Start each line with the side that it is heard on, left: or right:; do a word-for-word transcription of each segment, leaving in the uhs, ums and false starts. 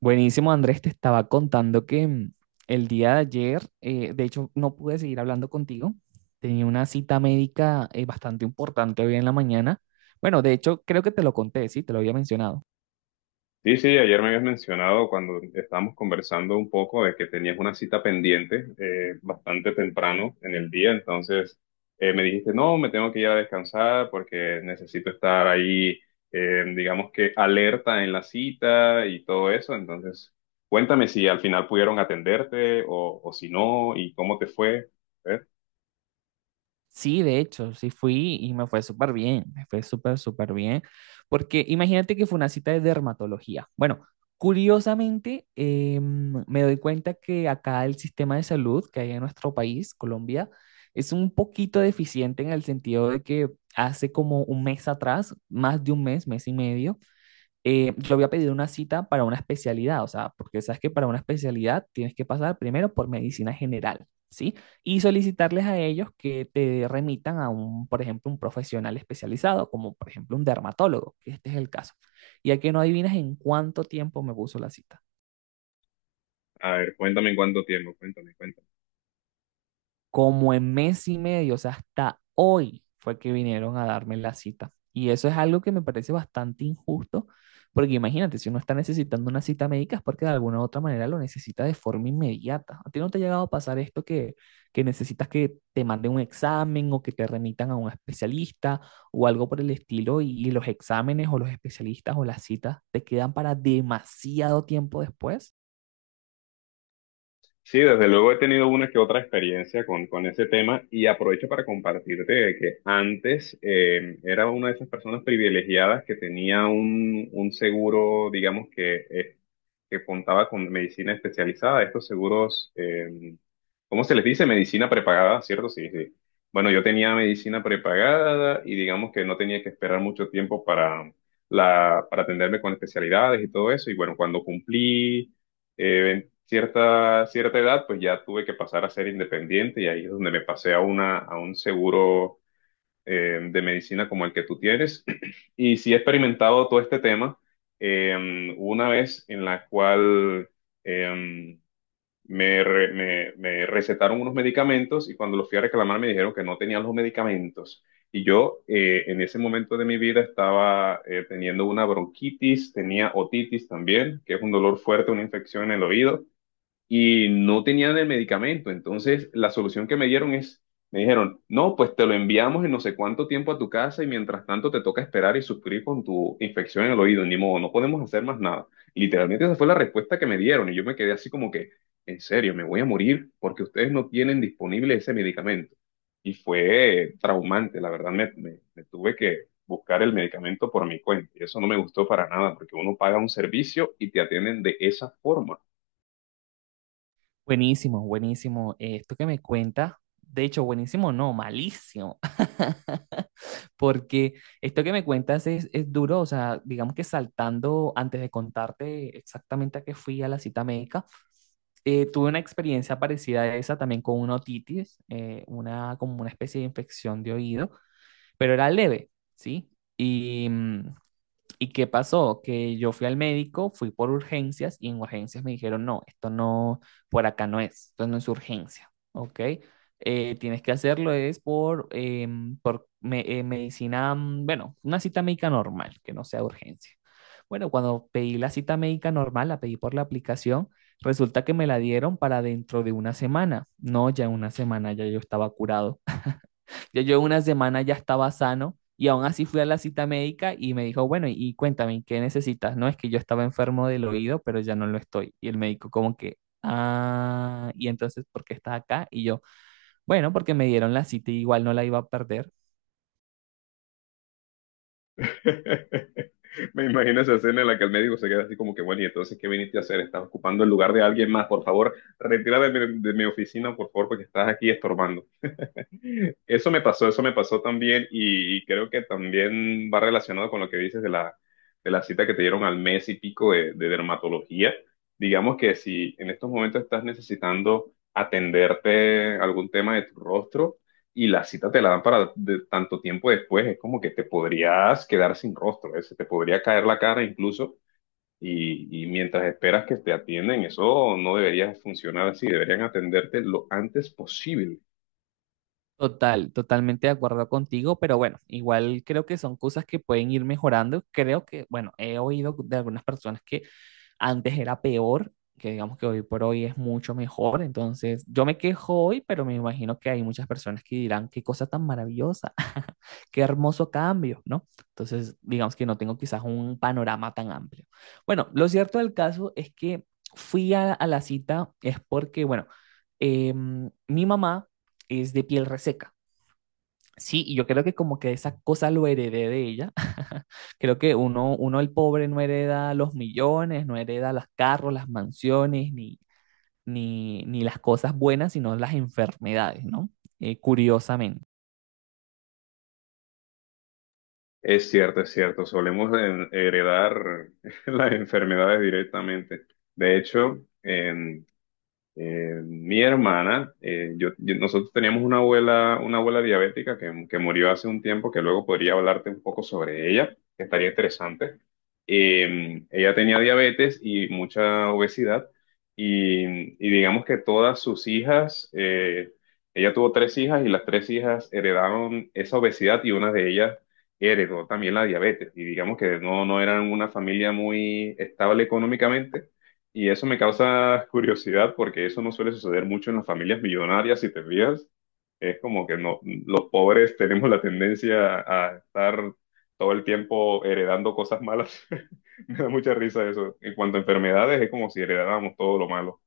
right: Buenísimo, Andrés, te estaba contando que mm, el día de ayer, eh, de hecho, no pude seguir hablando contigo. Tenía una cita médica eh, bastante importante hoy en la mañana. Bueno, de hecho, creo que te lo conté, sí, te lo había mencionado.
left: Sí, sí, ayer me habías mencionado cuando estábamos conversando un poco de que tenías una cita pendiente eh, bastante temprano en el día, entonces eh, me dijiste, no, me tengo que ir a descansar porque necesito estar ahí, eh, digamos que alerta en la cita y todo eso, entonces cuéntame si al final pudieron atenderte o, o si no y cómo te fue. A ver,
right: Sí, de hecho, sí fui y me fue súper bien, me fue súper, súper bien, porque imagínate que fue una cita de dermatología. Bueno, curiosamente, eh, me doy cuenta que acá el sistema de salud que hay en nuestro país, Colombia, es un poquito deficiente en el sentido de que hace como un mes atrás, más de un mes, mes y medio, eh, yo había pedido una cita para una especialidad, o sea, porque sabes que para una especialidad tienes que pasar primero por medicina general, ¿sí? Y solicitarles a ellos que te remitan a un, por ejemplo, un profesional especializado, como por ejemplo un dermatólogo, que este es el caso. Ya que no adivinas en cuánto tiempo me puso la cita.
left: a ver, cuéntame en cuánto tiempo, cuéntame, cuéntame.
right: Como en mes y medio, o sea, hasta hoy fue que vinieron a darme la cita. Y eso es algo que me parece bastante injusto, porque imagínate, si uno está necesitando una cita médica es porque de alguna u otra manera lo necesita de forma inmediata. ¿A ti no te ha llegado a pasar esto que, que necesitas que te manden un examen o que te remitan a un especialista o algo por el estilo y, y los exámenes o los especialistas o las citas te quedan para demasiado tiempo después?
left: Sí, desde luego he tenido una que otra experiencia con, con ese tema y aprovecho para compartirte de que antes eh, era una de esas personas privilegiadas que tenía un, un seguro, digamos que, eh, que contaba con medicina especializada, estos seguros, eh, ¿cómo se les dice? Medicina prepagada, ¿cierto? Sí, sí. Bueno, yo tenía medicina prepagada y digamos que no tenía que esperar mucho tiempo para, la, para atenderme con especialidades y todo eso y bueno, cuando cumplí... Eh, cierta, cierta edad, pues ya tuve que pasar a ser independiente y ahí es donde me pasé a una, a un seguro eh, de medicina como el que tú tienes. Y sí he experimentado todo este tema. Eh, una vez en la cual eh, me, re- me- me recetaron unos medicamentos y cuando los fui a reclamar me dijeron que no tenía los medicamentos. Y yo eh, en ese momento de mi vida estaba eh, teniendo una bronquitis, tenía otitis también, que es un dolor fuerte, una infección en el oído y no tenían el medicamento. Entonces, la solución que me dieron es, me dijeron, no, pues te lo enviamos en no sé cuánto tiempo a tu casa y mientras tanto te toca esperar y sufrir con tu infección en el oído. Ni modo, no podemos hacer más nada. Literalmente esa fue la respuesta que me dieron y yo me quedé así como que, en serio, me voy a morir porque ustedes no tienen disponible ese medicamento. Y fue traumante, la verdad, me, me- me tuve que buscar el medicamento por mi cuenta. Y eso no me gustó para nada, porque uno paga un servicio y te atienden de esa forma.
right: Buenísimo, buenísimo. Eh, esto que me cuentas, de hecho, buenísimo, no, malísimo, porque esto que me cuentas es, es duro, o sea, digamos que saltando antes de contarte exactamente a qué fui a la cita médica, eh, tuve una experiencia parecida a esa también con una otitis, eh, una, como una especie de infección de oído, pero era leve, ¿sí? Y mm, ¿y qué pasó? Que yo fui al médico, fui por urgencias y en urgencias me dijeron, no, esto no, por acá no es, esto no es urgencia, ¿ok? Eh, tienes que hacerlo es por, em, por me- eh, medicina, mm, bueno, una cita médica normal, que no sea urgencia. Bueno, cuando pedí la cita médica normal, la pedí por la aplicación, resulta que me la dieron para dentro de una semana. No, ya en una semana ya yo estaba curado. Ya yo una semana ya estaba sano y aún así fui a la cita médica y me dijo, bueno, y cuéntame, ¿qué necesitas? No, es que yo estaba enfermo del oído, pero ya no lo estoy. Y el médico como que, ah, y entonces, ¿por qué estás acá? Y yo, bueno, porque me dieron la cita y igual no la iba a perder.
left: Me imagino esa escena en la que el médico se queda así como que, bueno, y entonces, ¿qué viniste a hacer? Estás ocupando el lugar de alguien más, por favor, retírate de mi, de mi oficina, por favor, porque estás aquí estorbando. Eso me pasó, eso me pasó también y, y creo que también va relacionado con lo que dices de la, de la cita que te dieron al mes y pico de, de dermatología. Digamos que si en estos momentos estás necesitando atenderte algún tema de tu rostro y la cita te la dan para de- tanto tiempo después, es como que te podrías quedar sin rostro, ¿eh? Se te podría caer la cara incluso y, y mientras esperas que te atienden, eso no debería funcionar así, deberían atenderte lo antes posible.
right: Total, totalmente de acuerdo contigo, pero bueno, igual creo que son cosas que pueden ir mejorando. Creo que, bueno, he oído de algunas personas que antes era peor, que digamos que hoy por hoy es mucho mejor. Entonces, yo me quejo hoy, pero me imagino que hay muchas personas que dirán, qué cosa tan maravillosa, qué hermoso cambio, ¿no? Entonces, digamos que no tengo quizás un panorama tan amplio. Bueno, lo cierto del caso es que fui a, a la cita es porque, bueno, em, mi mamá es de piel reseca. Sí, y yo creo que como que esa cosa lo heredé de ella. Creo que uno, uno el pobre no hereda los millones, no hereda los carros, las mansiones, ni, ni, ni las cosas buenas, sino las enfermedades, ¿no? Eh, curiosamente.
left: Es cierto, es cierto. Solemos en- heredar las enfermedades directamente. De hecho, en- eh, mi hermana, eh, yo, yo- nosotros teníamos una abuela, una abuela diabética que, que murió hace un tiempo, que luego podría hablarte un poco sobre ella, que estaría interesante. Eh, ella tenía diabetes y mucha obesidad y, y digamos que todas sus hijas, eh, ella tuvo tres hijas y las tres hijas heredaron esa obesidad y una de ellas heredó también la diabetes y digamos que no, no eran una familia muy estable económicamente y eso me causa curiosidad porque eso no suele suceder mucho en las familias millonarias, si te fijas. Es como que no, los pobres tenemos la tendencia a estar todo el tiempo heredando cosas malas. Me da mucha risa eso. En cuanto a enfermedades, es como si heredáramos todo lo malo.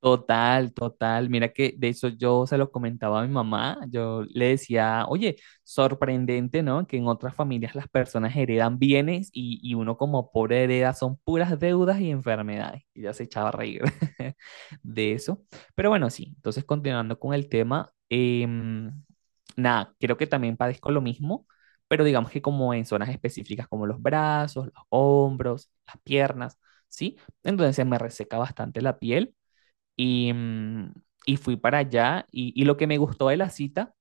right: Total, total. Mira que de eso yo se lo comentaba a mi mamá. Yo le decía, oye, sorprendente, ¿no? Que en otras familias las personas heredan bienes y, y uno como pobre hereda son puras deudas y enfermedades. Y ya se echaba a reír de eso. Pero bueno, sí. Entonces, continuando con el tema, em, nada, creo que también padezco lo mismo, pero digamos que como en zonas específicas como los brazos, los hombros, las piernas, ¿sí? Entonces se me reseca bastante la piel. Y, mm, y fui para allá y, y lo que me gustó de la cita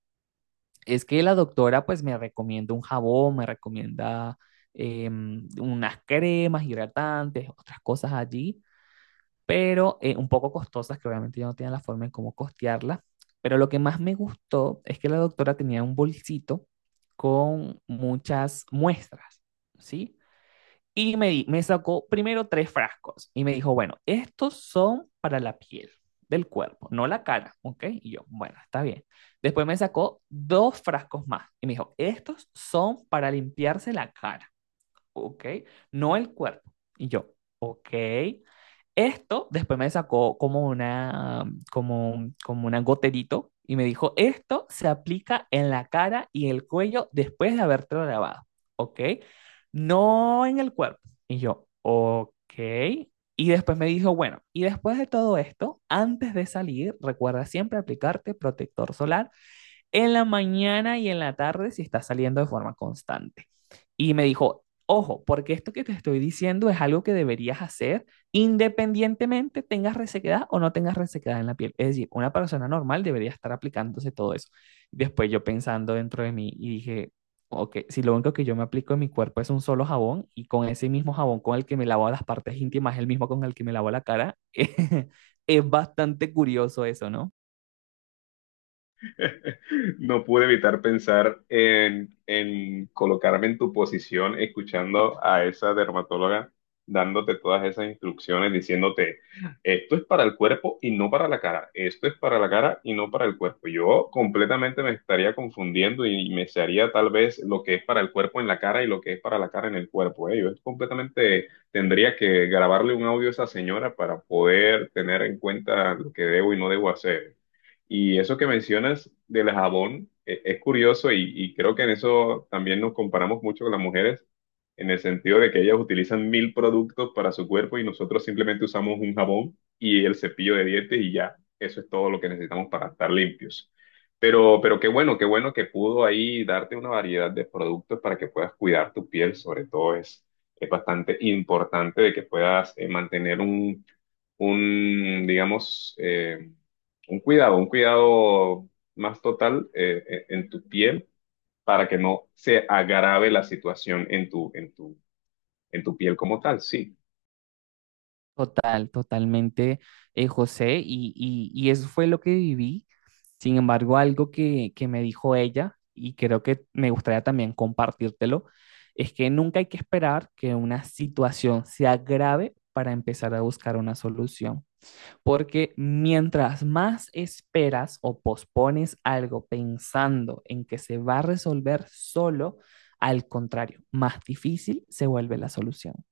right: es que la doctora pues me recomienda un jabón, me recomienda em, unas cremas hidratantes, otras cosas allí, pero eh, un poco costosas que obviamente yo no tenía la forma en cómo costearlas. Pero lo que más me gustó es que la doctora tenía un bolsito con muchas muestras, ¿sí? Y me, di- me sacó primero tres frascos y me dijo, bueno, estos son para la piel del cuerpo, no la cara, ¿ok? Y yo, bueno, está bien. Después me sacó dos frascos más y me dijo, estos son para limpiarse la cara, ok, no el cuerpo. Y yo, ok. Esto después me sacó como una, como, un- como una goterito y me dijo, esto se aplica en la cara y el cuello después de haberte lavado, ¿ok? No en el cuerpo. Y yo, ok. Y después me dijo, bueno, y después de todo esto, antes de salir, recuerda siempre aplicarte protector solar en la mañana y en la tarde si está saliendo de forma constante. Y me dijo, ojo, porque esto que te estoy diciendo es algo que deberías hacer independientemente tengas resequedad o no tengas resequedad en la piel. Es decir, una persona normal debería estar aplicándose todo eso. Después yo pensando dentro de mí y dije, ok, si lo único que yo me aplico en mi cuerpo es un solo jabón y con ese mismo jabón con el que me lavo las partes íntimas, el mismo con el que me lavo la cara, es bastante curioso eso, ¿no?
left: No pude evitar pensar en, en colocarme en tu posición escuchando a esa dermatóloga dándote todas esas instrucciones, diciéndote, esto es para el cuerpo y no para la cara, esto es para la cara y no para el cuerpo. Yo completamente me estaría confundiendo y me sería tal vez lo que es para el cuerpo en la cara y lo que es para la cara en el cuerpo. ¿Eh? Yo completamente tendría que grabarle un audio a esa señora para poder tener en cuenta lo que debo y no debo hacer. Y eso que mencionas del jabón eh, es curioso y, y creo que en eso también nos comparamos mucho con las mujeres, en el sentido de que ellas utilizan mil productos para su cuerpo y nosotros simplemente usamos un jabón y el cepillo de dientes y ya, eso es todo lo que necesitamos para estar limpios. Pero, pero qué bueno, qué bueno que pudo ahí darte una variedad de productos para que puedas cuidar tu piel, sobre todo es, es bastante importante de que puedas eh, mantener un, un, digamos, eh, un cuidado, un cuidado más total eh, eh, en tu piel para que no se agrave la situación en tu, en tu, en tu piel como tal, sí.
right: Total, totalmente, eh, José, y, y- y eso fue lo que viví. Sin embargo, algo que, que me dijo ella, y creo que me gustaría también compartírtelo, es que nunca hay que esperar que una situación se agrave para empezar a buscar una solución. Porque mientras más esperas o pospones algo pensando en que se va a resolver solo, al contrario, más difícil se vuelve la solución.